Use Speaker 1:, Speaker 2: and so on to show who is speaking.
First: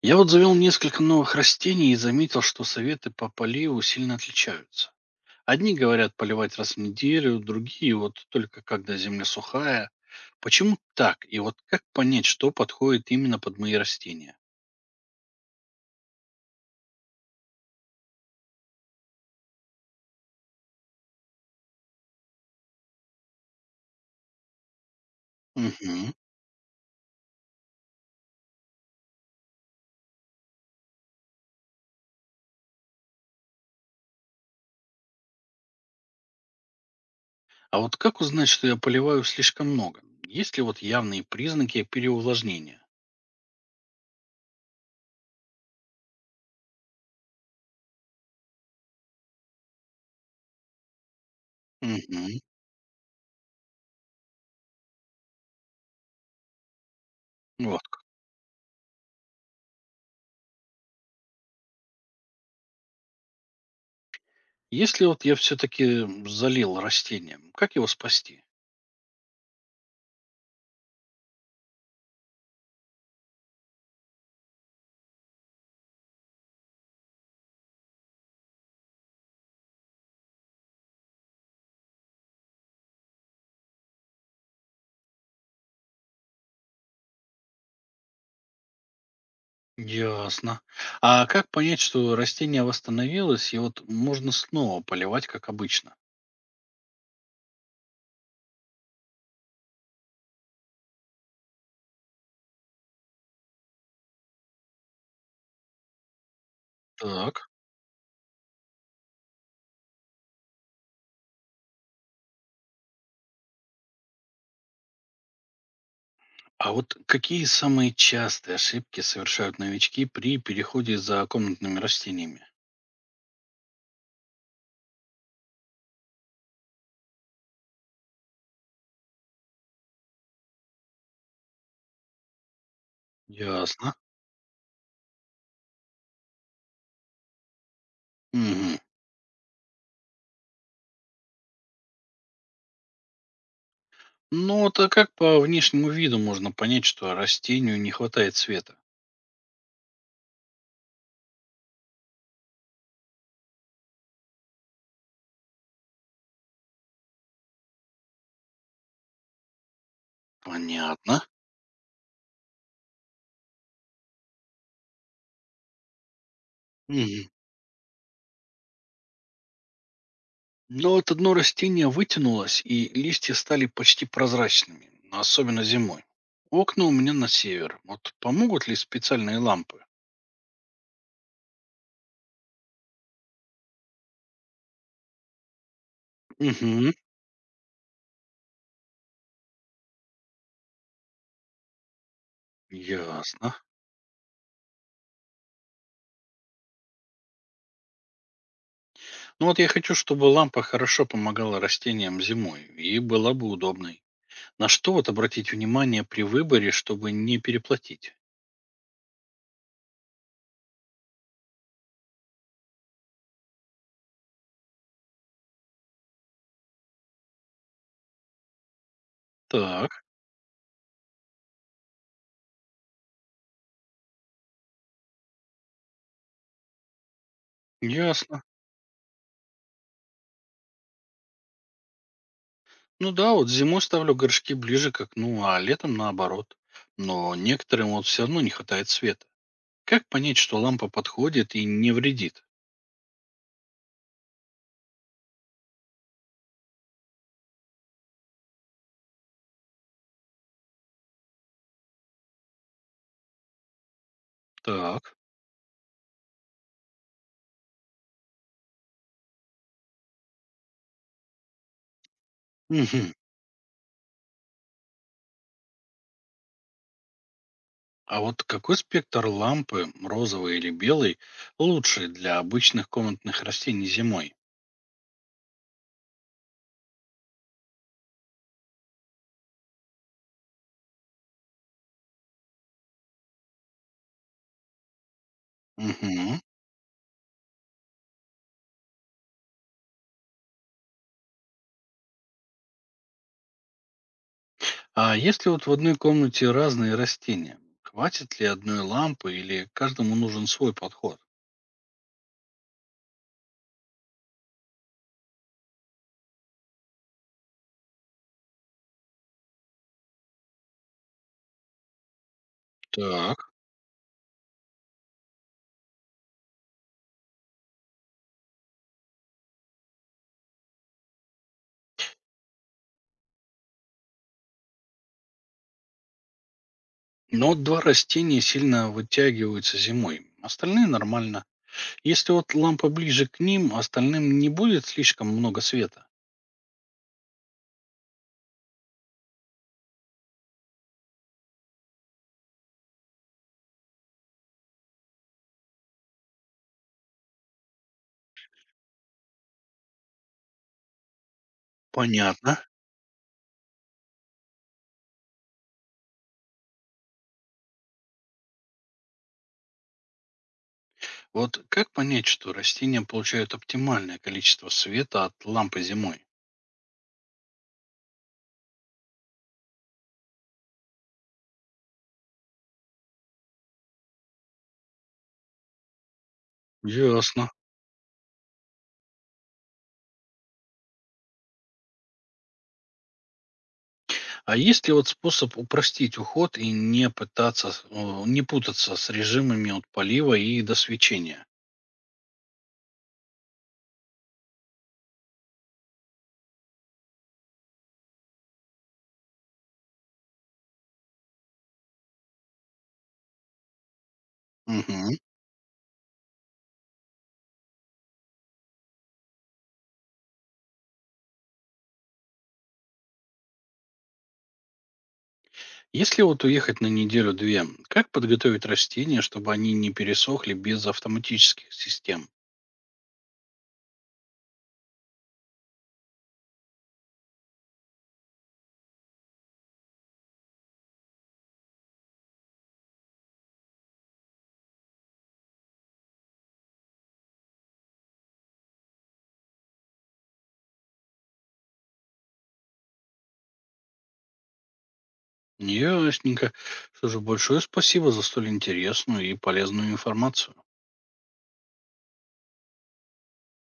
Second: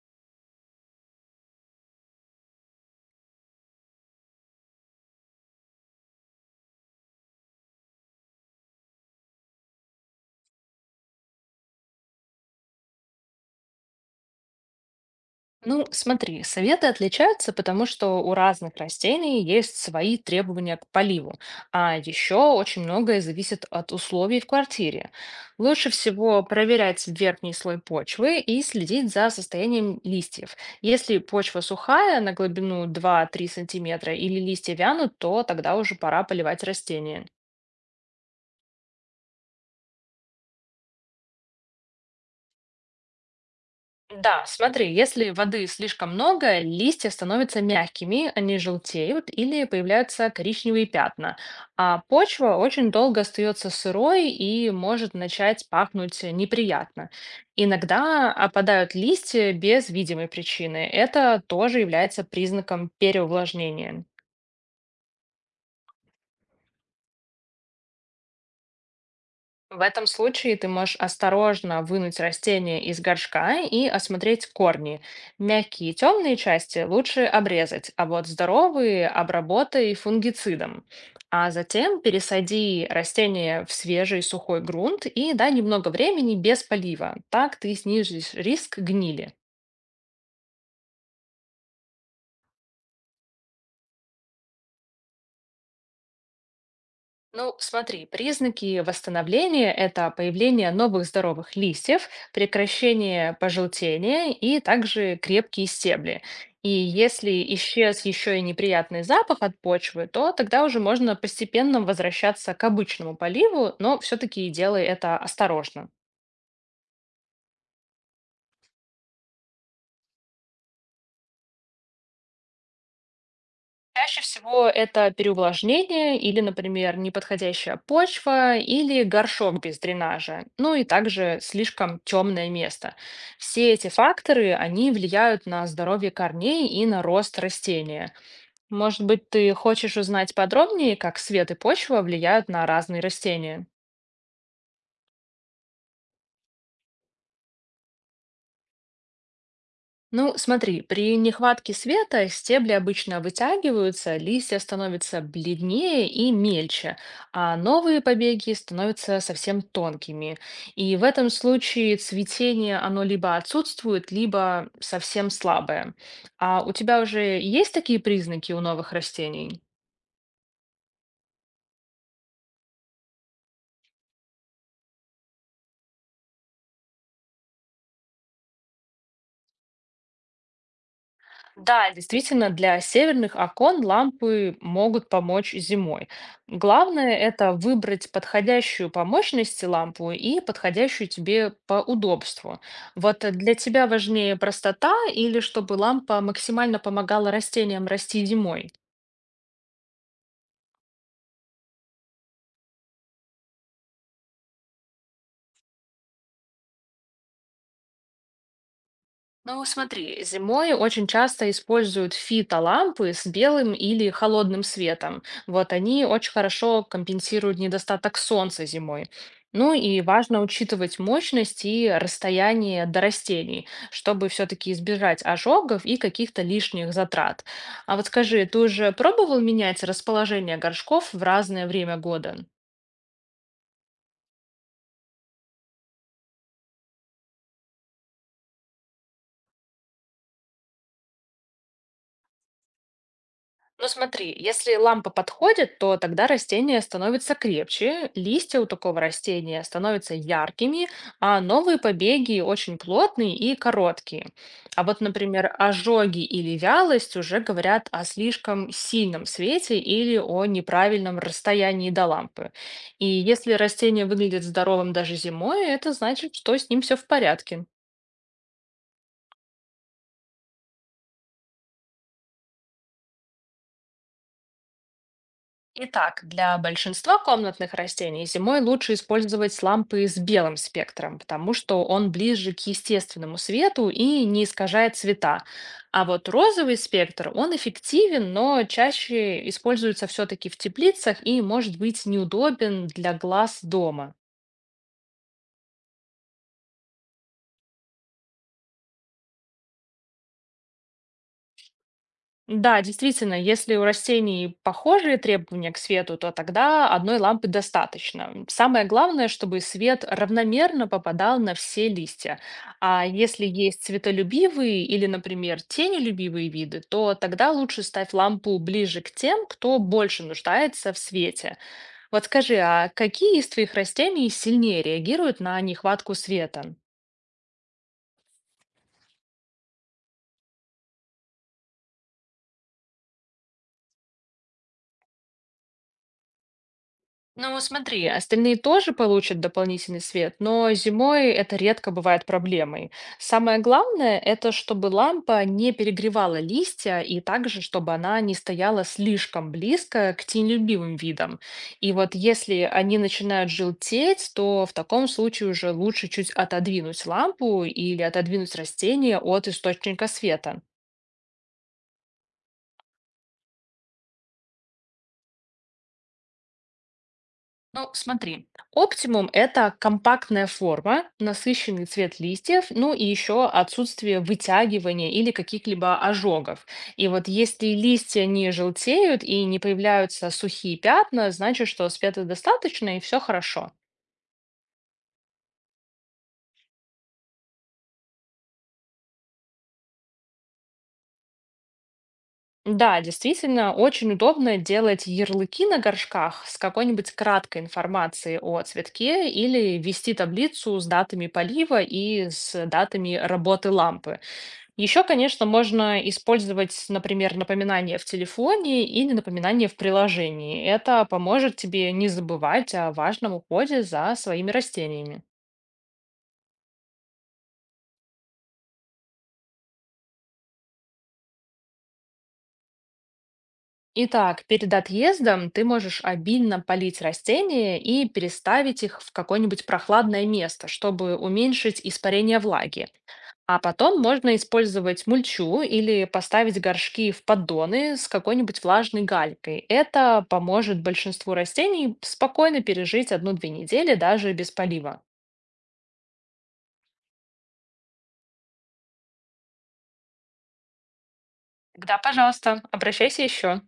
Speaker 1: Я вот завел несколько новых растений и заметил, что советы по поливу сильно отличаются. Одни говорят поливать раз в неделю, другие вот только когда земля сухая. Почему так? И вот как понять, что подходит именно под мои растения?
Speaker 2: Ну, смотри, советы отличаются, потому что у разных растений есть свои требования к поливу, а еще очень многое зависит от условий в квартире. Лучше
Speaker 1: Мгм.
Speaker 2: всего проверять верхний слой почвы и следить за состоянием листьев. Если почва сухая на глубину два-три сантиметра или листья вянут, то тогда уже пора поливать растения.
Speaker 1: А вот как узнать, что я поливаю слишком много? Есть ли вот явные признаки переувлажнения?
Speaker 2: Да, смотри, если воды слишком много, листья становятся мягкими, они желтеют или появляются коричневые пятна, а
Speaker 1: Мгм.
Speaker 2: почва очень долго остается сырой и может начать пахнуть неприятно.
Speaker 1: Вот. Как.
Speaker 2: Иногда опадают листья без видимой причины. Это тоже является признаком переувлажнения.
Speaker 1: Если вот я все-таки залил растение, как его спасти?
Speaker 2: В этом случае ты можешь осторожно вынуть растение из горшка и осмотреть корни. Мягкие и темные части лучше обрезать, а вот здоровые обработай фунгицидом. А затем пересади растение в свежий сухой грунт и дай немного времени без полива. Так ты снизишь риск гнили.
Speaker 1: Ясно. А как понять, что растение восстановилось, и вот можно снова поливать, как обычно?
Speaker 2: Ну, смотри, признаки восстановления– это появление новых здоровых листьев, прекращение пожелтения и также крепкие стебли. И
Speaker 1: Так.
Speaker 2: если исчез еще и неприятный запах от почвы, то тогда уже можно постепенно возвращаться к обычному поливу, но все-таки делай это осторожно.
Speaker 1: А вот какие самые частые ошибки совершают новички при переходе за комнатными растениями?
Speaker 2: Чаще всего это переувлажнение или, например, неподходящая почва или горшок без дренажа, ну и также слишком темное место. Все эти
Speaker 1: Ясно.
Speaker 2: факторы, они влияют на здоровье корней и на рост растения.
Speaker 1: Мгм.
Speaker 2: Может быть, ты хочешь узнать подробнее, как свет и почва влияют на разные растения?
Speaker 1: Ну, вот а как по внешнему виду можно понять, что растению не хватает света?
Speaker 2: Ну, смотри, при нехватке света стебли обычно вытягиваются, листья становятся бледнее и мельче, а новые побеги становятся совсем тонкими. И в
Speaker 1: Понятно.
Speaker 2: этом случае цветение, оно либо отсутствует, либо совсем слабое. А у тебя
Speaker 1: Мгм.
Speaker 2: уже есть такие признаки у новых растений?
Speaker 1: Но вот одно растение вытянулось, и листья стали почти прозрачными, особенно зимой. Окна у меня на север. Вот помогут ли специальные лампы?
Speaker 2: Да, действительно, для северных окон лампы могут помочь зимой.
Speaker 1: Угу,
Speaker 2: Главное это выбрать подходящую по мощности лампу и подходящую тебе по удобству. Для
Speaker 1: ясно.
Speaker 2: тебя важнее простота или чтобы лампа максимально помогала растениям расти зимой?
Speaker 1: Ну вот я хочу, чтобы лампа хорошо помогала растениям зимой и была бы удобной. На что вот обратить внимание при выборе, чтобы не переплатить?
Speaker 2: Ну, смотри, зимой очень часто используют фитолампы с белым или холодным светом. Вот они очень хорошо компенсируют недостаток солнца зимой. Ну
Speaker 1: Так,
Speaker 2: и важно учитывать мощность и расстояние до растений, чтобы все-таки избежать ожогов и каких-то лишних затрат. А вот
Speaker 1: ясно.
Speaker 2: скажи, ты уже пробовал менять расположение горшков в разное время года?
Speaker 1: Ну да, вот зимой ставлю горшки ближе к окну, а летом наоборот. Но некоторым вот все равно не хватает света. Как понять, что лампа подходит и не вредит?
Speaker 2: Ну смотри, если лампа подходит, то тогда растение становится крепче, листья у такого растения становятся яркими, а новые побеги очень плотные и короткие. А вот,
Speaker 1: Так.
Speaker 2: например, ожоги или вялость уже говорят о слишком сильном свете или о неправильном расстоянии до лампы. И
Speaker 1: Мгм.
Speaker 2: если растение выглядит здоровым даже зимой, это значит, что с ним все в порядке.
Speaker 1: А вот какой спектр лампы, розовый или белый, лучше для обычных комнатных растений зимой?
Speaker 2: Итак, для большинства комнатных растений зимой лучше использовать лампы с белым спектром, потому что он ближе к естественному свету и не искажает цвета. А вот
Speaker 1: Мгм.
Speaker 2: розовый спектр, он эффективен, но чаще используется все-таки в теплицах и может быть неудобен для глаз дома.
Speaker 1: А если вот в одной комнате разные растения, хватит ли одной лампы или каждому нужен свой подход?
Speaker 2: Да, действительно, если у растений похожие требования к свету, то тогда одной лампы достаточно. Самое главное, чтобы свет равномерно попадал на все листья. А
Speaker 1: Так.
Speaker 2: если есть светолюбивые или, например, тенелюбивые виды, то тогда лучше ставь лампу ближе к тем, кто больше нуждается в свете. Вот скажи, а какие из твоих растений сильнее реагируют на нехватку света?
Speaker 1: Но вот два растения сильно вытягиваются зимой, остальные нормально. Если вот лампа ближе к ним, остальным не будет слишком много света.
Speaker 2: Ну, вот смотри, остальные тоже получат дополнительный свет, но зимой это редко бывает проблемой. Самое главное– это чтобы лампа не перегревала листья и также, чтобы она не стояла слишком близко к тенелюбивым видам. И вот
Speaker 1: Понятно.
Speaker 2: если они начинают желтеть, то в таком случае уже лучше чуть отодвинуть лампу или отодвинуть растение от источника света.
Speaker 1: Вот как понять, что растения получают оптимальное количество света от лампы зимой?
Speaker 2: Ну, смотри, оптимум– это компактная форма, насыщенный цвет листьев, ну и еще отсутствие вытягивания или каких-либо ожогов. И вот
Speaker 1: Ясно.
Speaker 2: если листья не желтеют и не появляются сухие пятна, значит, что света достаточно и все хорошо.
Speaker 1: А есть ли вот способ упростить уход и не пытаться, не путаться с режимами от полива и до свечения?
Speaker 2: Да, действительно, очень удобно делать ярлыки на горшках с какой-нибудь краткой информацией о цветке или вести таблицу с датами полива и с датами работы лампы. Еще,
Speaker 1: Мгм.
Speaker 2: конечно, можно использовать, например, напоминание в телефоне или напоминание в приложении. Это поможет тебе не забывать о важном уходе за своими растениями.
Speaker 1: Если вот уехать на неделю-две, как подготовить растения, чтобы они не пересохли без автоматических систем?
Speaker 2: Итак, перед отъездом ты можешь обильно полить растения и переставить их в какое-нибудь прохладное место, чтобы уменьшить испарение влаги. А потом можно использовать мульчу или поставить горшки в поддоны с какой-нибудь влажной галькой. Это поможет большинству растений спокойно пережить одну-две недели даже без полива.
Speaker 1: Ясненько. Что же, большое спасибо за столь интересную и полезную информацию.
Speaker 2: Тогда, пожалуйста, обращайся еще.